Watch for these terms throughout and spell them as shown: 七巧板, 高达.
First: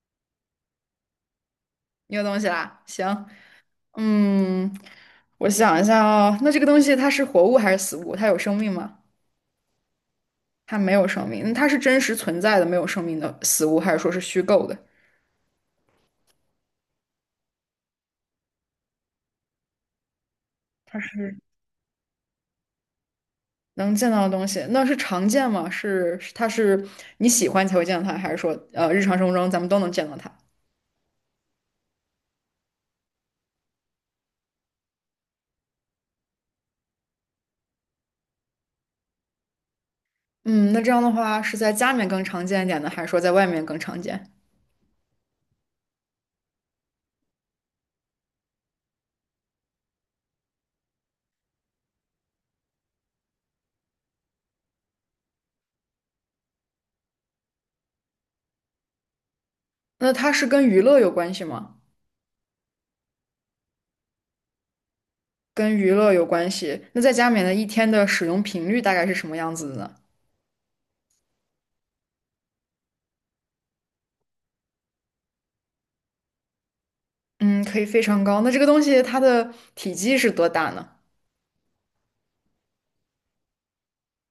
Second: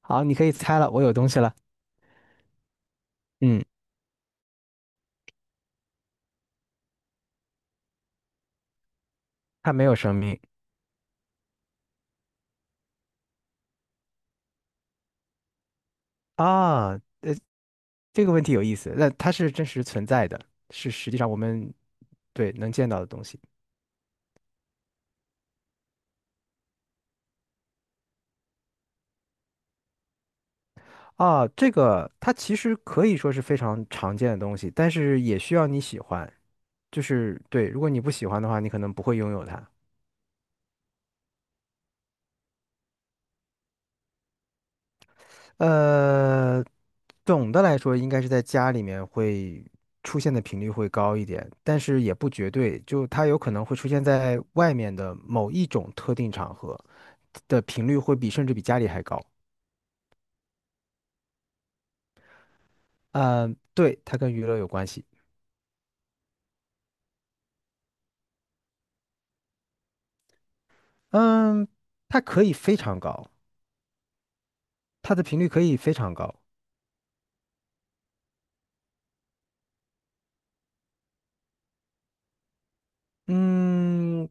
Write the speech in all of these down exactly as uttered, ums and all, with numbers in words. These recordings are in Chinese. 好，你可以猜了，我有东西了。你有东西啦，行，嗯，嗯，我想一下哦，那这个东西它是活物还是死物？它有生命吗？它没有生命。它没有生命，那它是真实存在的没有生命的死物，还是说是虚构的？啊。呃，这个问题有意思。那它是真实存在的，是它实际上我是们对能见到的东西。能见到的东西，那是常见吗？是，是它是你喜欢才会见到它，还是说呃日常生活中咱们都能见到它？啊。这个它其实可以说是非常常见的东西，但是也需要你喜欢。就是对，如果你不喜欢的话，你可能不会拥有它。嗯，那这样的话是在家里面更常见一点呢，还是说在外面更常见？呃，总的来说，应该是在家里面会出现的频率会高一点，但是也不绝对，就它有可能会出现在外面的某一种特定场合。的频率会比甚至比家里还高。那它是跟娱乐有关系吗？嗯，对，它跟娱乐有关系。跟娱乐有关系。那在家里面的一天的使用频率大概是什么样子的呢？嗯，它可以非常高，它的频率可以非常高。嗯，可以非常高。那这个东西它的体积是多大呢？嗯，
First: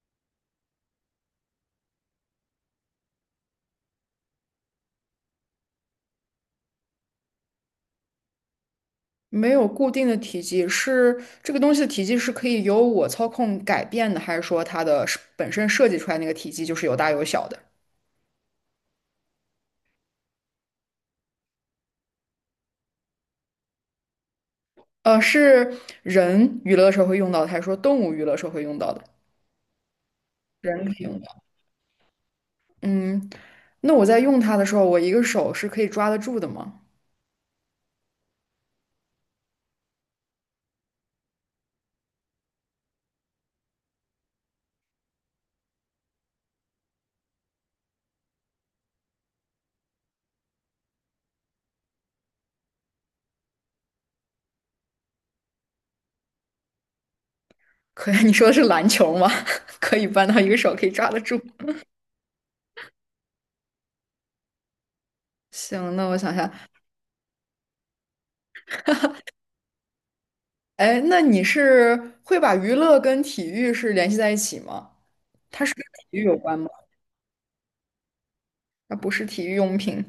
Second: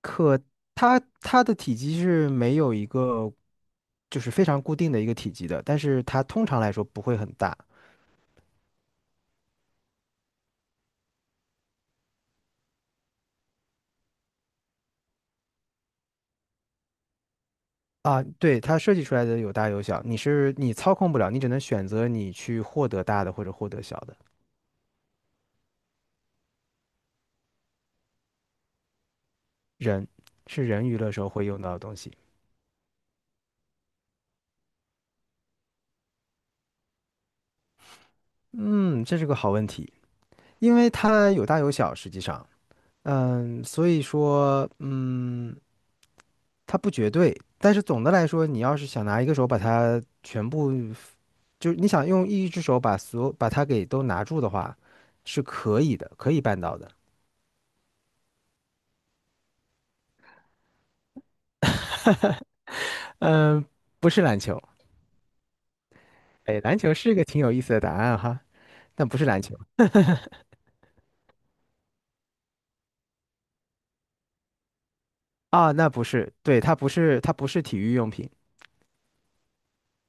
可它它的体积是没有一个就是非常固定的一个体积的，但是它通常来说不会很大。没有固定的体积，是这个东西的体积是可以由我操控改变的，还是说它的是本身设计出来那个体积就是有大有小的？啊。对，它设计出来的有大有小，你是你操控不了，你只能选择你去获得大的或者获得小的。呃，是人娱乐的时候会用到的，还是说动物娱乐时候会用到的？人是人人可娱以乐用时候到。会用到的东西。嗯，那我在用它的时候，我一个手是可以抓得住的吗？嗯，这是个好问题。因为它有大有小，实际上，嗯，所以说，嗯，它不绝对。但是总的来说，你要是想拿一个手把它全部，就是你想用一只手把所有把它给都拿住的话，是可以的，可以办到的。可以，你说的是篮球吗？可以搬到一个手可以抓得住。嗯，不是篮球，行，那我想一下，哎，篮球是个挺有意思的答案哈，但不是篮球。哎，那你是会把娱乐跟体育是联系在一起吗？它啊，是跟那不体育是，有关对，吗？它不是，它不是体育用品，它不是体育用品。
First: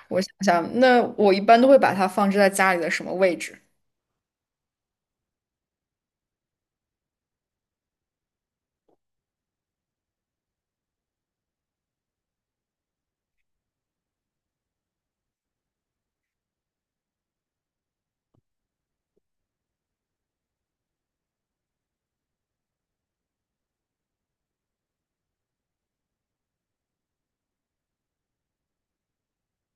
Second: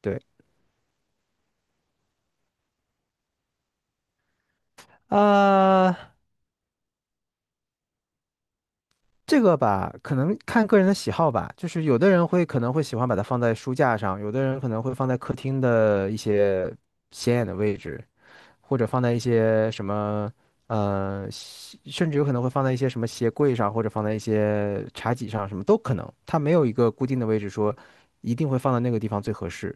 对。我想想，那我一般都会把它放置在家里的什么位置？啊、这个吧，可能看个人的喜好吧，就是有的人会可能会喜欢把它放在书架上，有的人可能会放在客厅的一些显眼的位置，或者放在一些什么，呃，西甚至有可能会放在一些什么鞋柜上，或者放在一些茶几上，什么都可能。它没有一个固定的位置说一定会放在那个地方最合适，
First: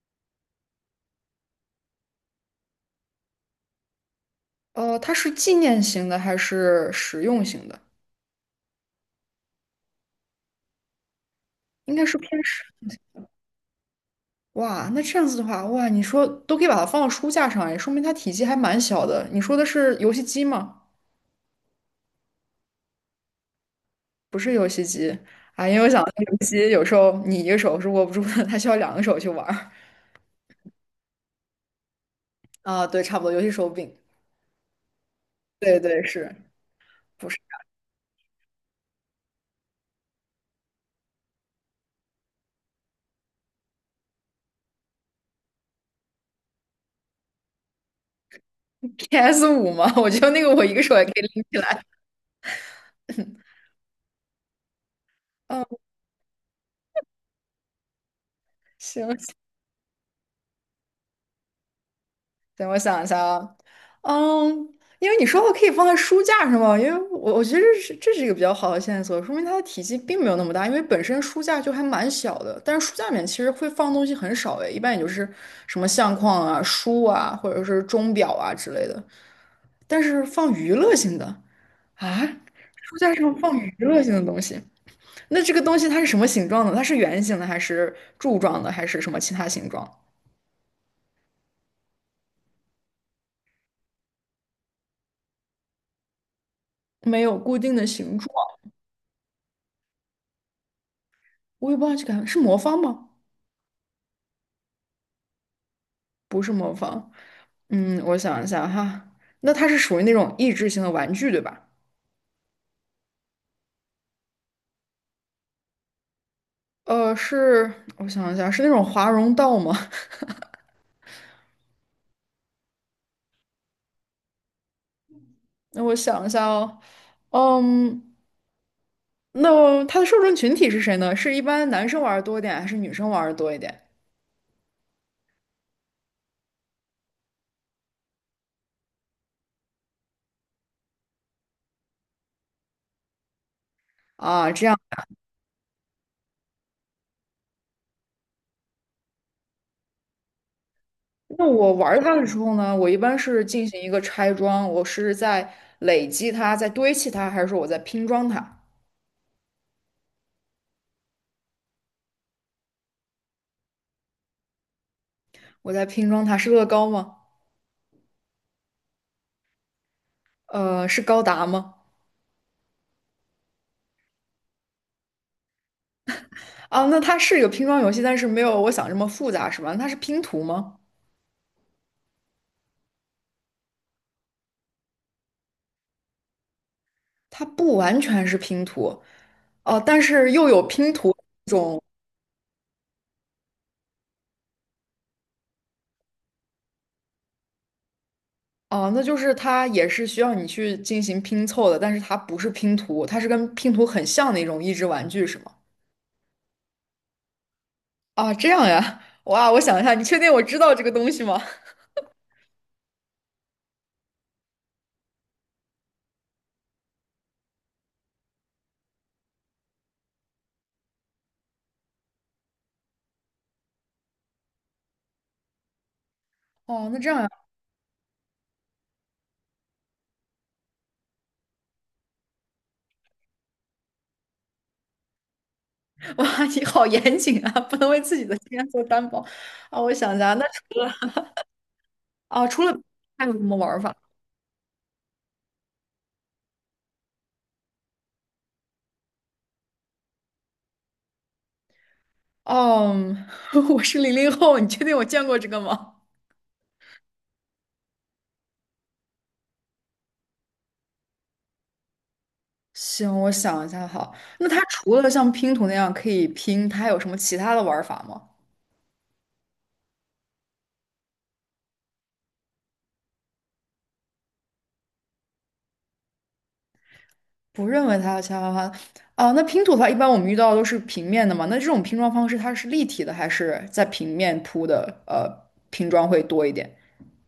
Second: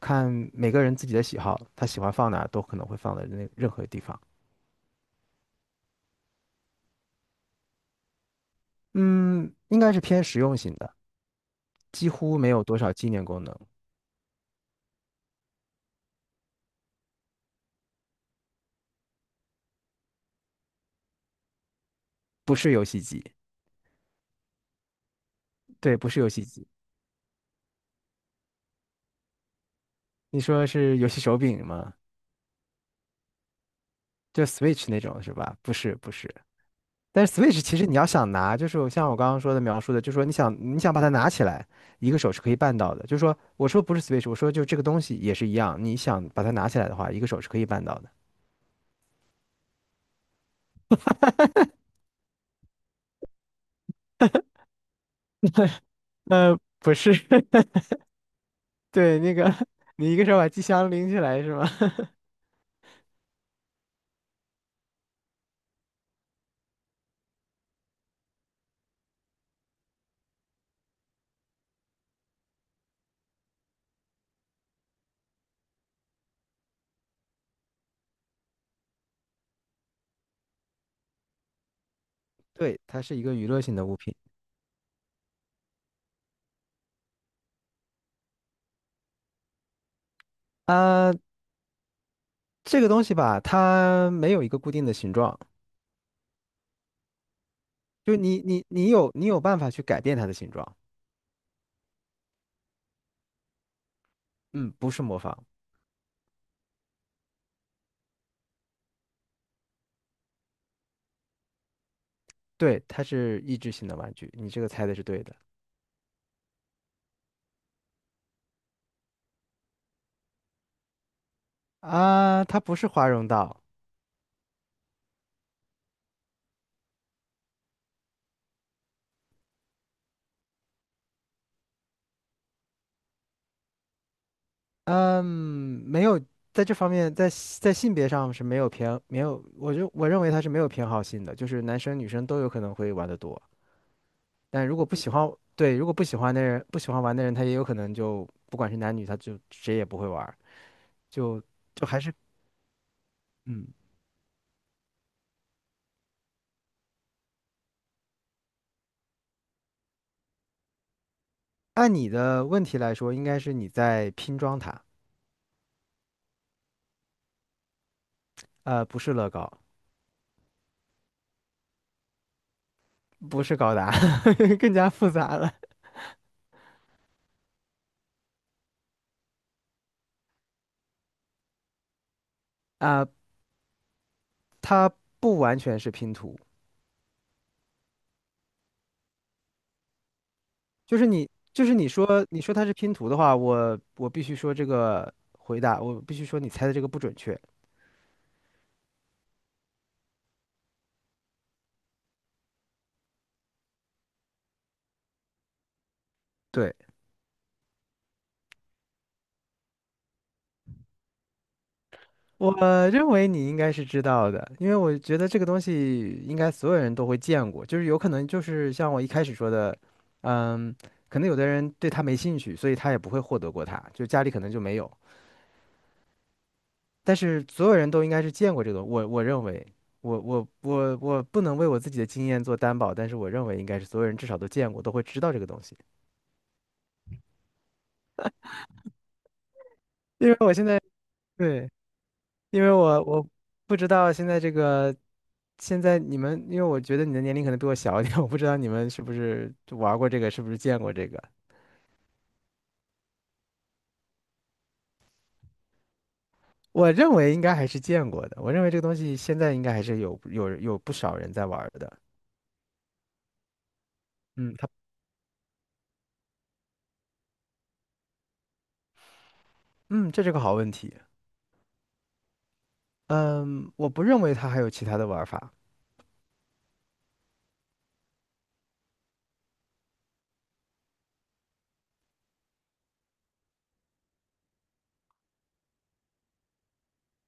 看每个人自己的喜好，他喜欢放哪儿都可能会放在那任何地方。呃，它是纪念型的还是实用型的？嗯，应该是偏实用型的，应该几是乎偏没实有多用少纪型。念功能。哇，那这样子的话，哇，你说都可以把它放到书架上，哎，说明它体积还蛮小的。你说的是游戏机吗？不是游戏机，不是游戏机啊，因为我对，想不到是游游戏戏机。机有时候你一个手是握不住的，它需要两个手去玩儿。你说是游戏手柄吗？啊，对，差不多，游戏手柄。就 Switch 那种是吧？不对是，对不是，是。但不是 是 Switch 其实你要想拿，就是我像我刚刚说的描述的，就是说你想你想把它拿起来，一个手是可以办到的。就是说，我说不是 Switch,我说就这个东西也是一样，你想把它拿起来的话，一个手是可以办到的。P S 五 五吗？我觉得那个我一个手也可以拎起来。嗯，呃，不是，行对，那个 你一个手把机箱拎起来是吗？行，我想一下啊，嗯，因为你说我可以放在书架上嘛，因为我我觉得这是这是一个比较好的线索，说明它的体积并没有那么大，因为本身书架就还蛮小的，但是书架里面其实会放东西很少诶，一般也就是什么相框啊、书啊，或者是钟表啊之类的，但是放娱乐性的啊，对，书它架是一个上娱放乐娱性的物乐性品。的东西。那这个东西它是什么形状的？它是圆形的，还是柱状的，还是什么其他形状？啊、这个东西吧，它没有一个固定的形状，没有固定的就形状，你你你有你有办法去改变它的形状，我也不知道这个是魔方吗？嗯，不是模仿，不是魔方。嗯，我想一下哈，那它是属于那种益智型的玩具，对吧？对，它是益智性的玩具，你这个猜的是对的。呃，是，我想一下，是那种华容道吗？啊，它不是华容道，那我想一下哦，嗯，那它的受众群体是谁呢？是一般男生玩儿多一点，还是女生玩儿多一点？嗯，没有在这方面，在在性别上是没有偏没有，我就我认为它是没有偏好性的，就是男生女生都有可能会玩得多，但啊如果不喜欢，对，如果不喜欢的人不喜欢玩的人，他也有可能就不管是男女，他就谁也不会玩儿，就那我就玩还是它的时候呢，我一般是进嗯，行一个拆装，我是在累积它，在堆砌它，还是说我在拼装它？按你的问题来说，应该是你在拼装它。我在拼装它是乐高吗？呃，不是乐高，呃，是高达吗？不是高达，更加复杂了。啊，那它是一个拼装游戏，但是没有我想这么复杂，是吧？那它是拼图吗？啊，它不完全是拼图，它不完全是拼图，哦、但是又有拼就是图你这就是种，你说你说它是拼图的话，我我必须说这个回答，我必须说你猜的这个不准确。哦、那就是它也是需要你去进行拼凑的，但是它不是拼图，它是跟拼图很像的一种益智玩具，是吗？对，啊，这样呀，哇，我想一下，你确定我知道这个东西吗？我认为你应该是知道的，因为我觉得这个东西应该所有人都会见过，就是有可能就是像我一开始说的，嗯，可能有的人对它没兴趣，所以他也不会获得过它，就家里可能就没有。哦，那这但样呀，是所有人都应该是见过这个我我认为，我我我我不能为我自己的经验做担保，但是我认为应该是所有人至少都见过，都会知道这个东西。哇，你好严谨啊，不能为自己的经验做担保啊。我想一因下，为那我现在对，啊，除因为了我还我有什么玩不儿知法？道现在这个，现在你们，因为我觉得你的年龄可能比我小一点，我不知道你们是不是玩过这个，是不是见过这个。哦，我是零零后，你确定我见过这个吗？我认为应该还是见过的，我认为这个东西现在应该还是有有有不少人在玩儿的。行，我想一下哈。那嗯，它它除了像拼图那样可以拼，它还有什么其他的玩儿法吗？嗯，这是个好问题。嗯，我不认为它还有其他的玩法。不认为它有其他玩儿法啊。那拼图的话，一般我们遇到的都是平面的嘛。那这种拼装方式，它是立体的还是在平面铺的？呃，拼装会多一点。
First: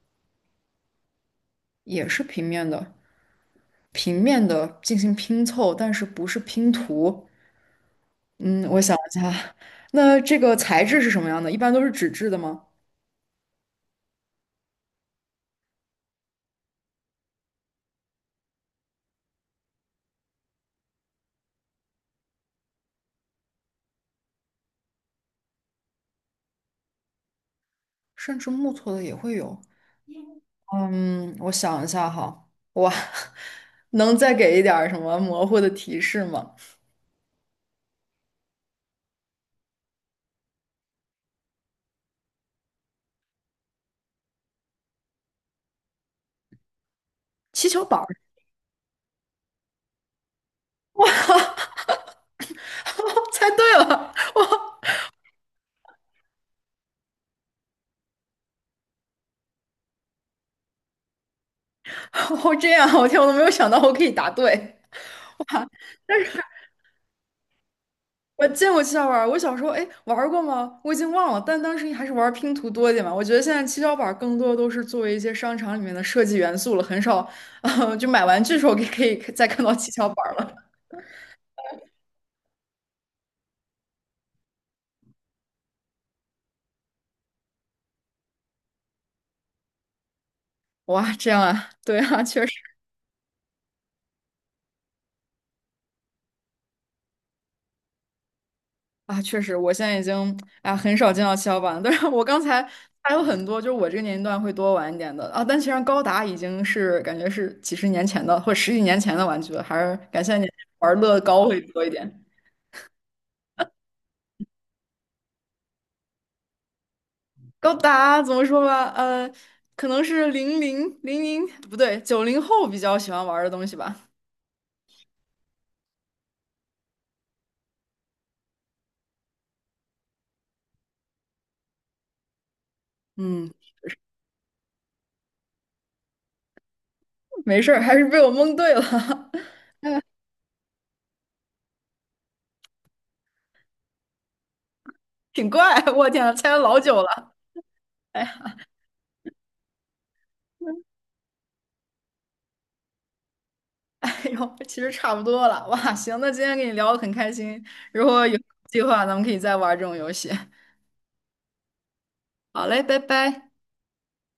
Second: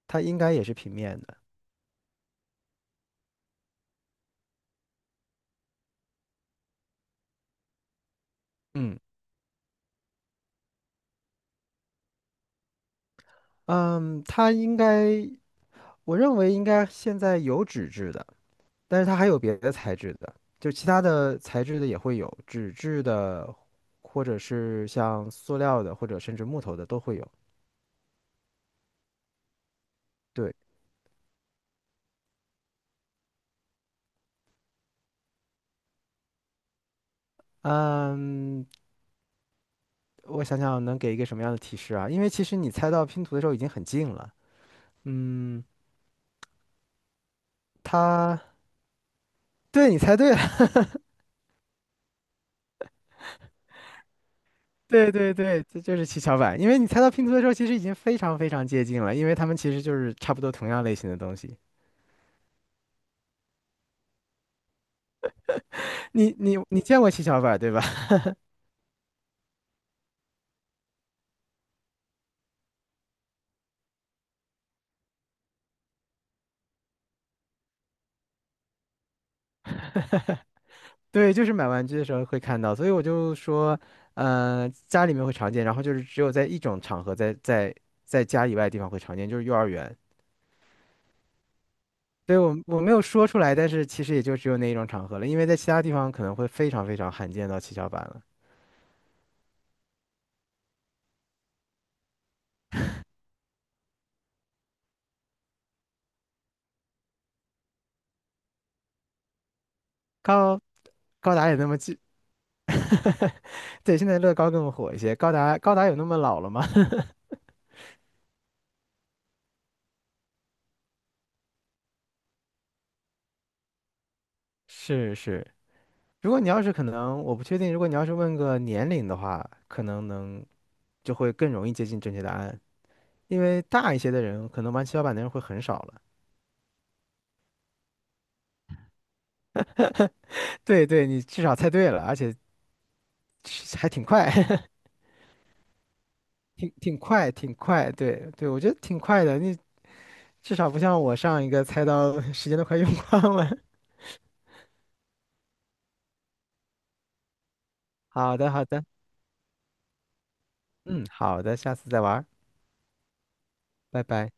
它应该也是平面的。也是平面的，平面的进行拼凑，但是不是拼图。嗯，我想嗯，一下，那这个材质是什么样的？一般都是纸质的吗？嗯，它应该，我认为应该现在有纸质的，但是它还有别的材质的，就其他的材质的也会有，纸质的，或者是像塑料的，或者甚至木头的都会有。甚至木头的也会有。对，嗯，我想一下哈，哇，能再给一点儿什么模糊的提示吗？嗯，我想想能给一个什么样的提示啊？因为其实你猜到拼图的时候已经很近了。嗯，气球板儿，它，对，你猜对了， 猜对了。对对对，这就是七巧板。因为你猜到拼图的时候，其实已经非常非常接近了，因为它们其实就是差不多同样类型的东西。哦，这样，我天，我都没有想到我可以答对。哇，但你是你你见过七巧板对吧？我见过七巧板儿我小时候哎玩儿过吗？我已经忘了，但当时还是玩儿拼图多一点嘛。我觉得现在七巧板儿更多都是作为一些商场里面的设计元素了，很少，啊，就买玩具的时候可以可以再看到七巧板儿了。对，就是买玩具的时候会看到，所以我就说，嗯、家里面会常见，然后就是只有在一种场合在，在在家以外的地方会常见，就是幼儿园。哇，这样啊，对啊，对，确实我我没有说出来，但是其实也就只有那一种场合了，因为在其他地方可能会非常非常罕见到七巧板了。啊，确实，我现在已经啊很少见到七巧板了，但是我刚才还有很多，就是我这个年龄段会多玩一点的啊，但其实高达已经是感觉是几十年前的或者十几年前的玩具了，还是感谢你高玩乐高高达也会那么多一近，点。对，现在乐高更火一些。高达高达有那么老了吗？高达怎么说吧，呃，可能是零零零零不对，九零后比较喜欢玩儿的东西吧。是是，如果你要是可能，我不确定。如果你要是问个年龄的话，可能能就会更容易接近正确答案，因嗯，为大一些的人可能玩七巧板的人会很少了。没事儿，还是被我蒙对了，对对，你至少猜对了，而且是还挺快，挺怪。我天啊，猜了挺老挺久快，了。挺快。哎对对，呀，我觉得挺快的。你至少不像我上一个猜到 时间都快用光了。哎呦，其实差不多了。哇，行，那今天跟你聊得很开心，如果有好的好计的，划，咱们可以再玩这种游戏。嗯，好的，下次再玩儿。好嘞，拜拜。拜拜。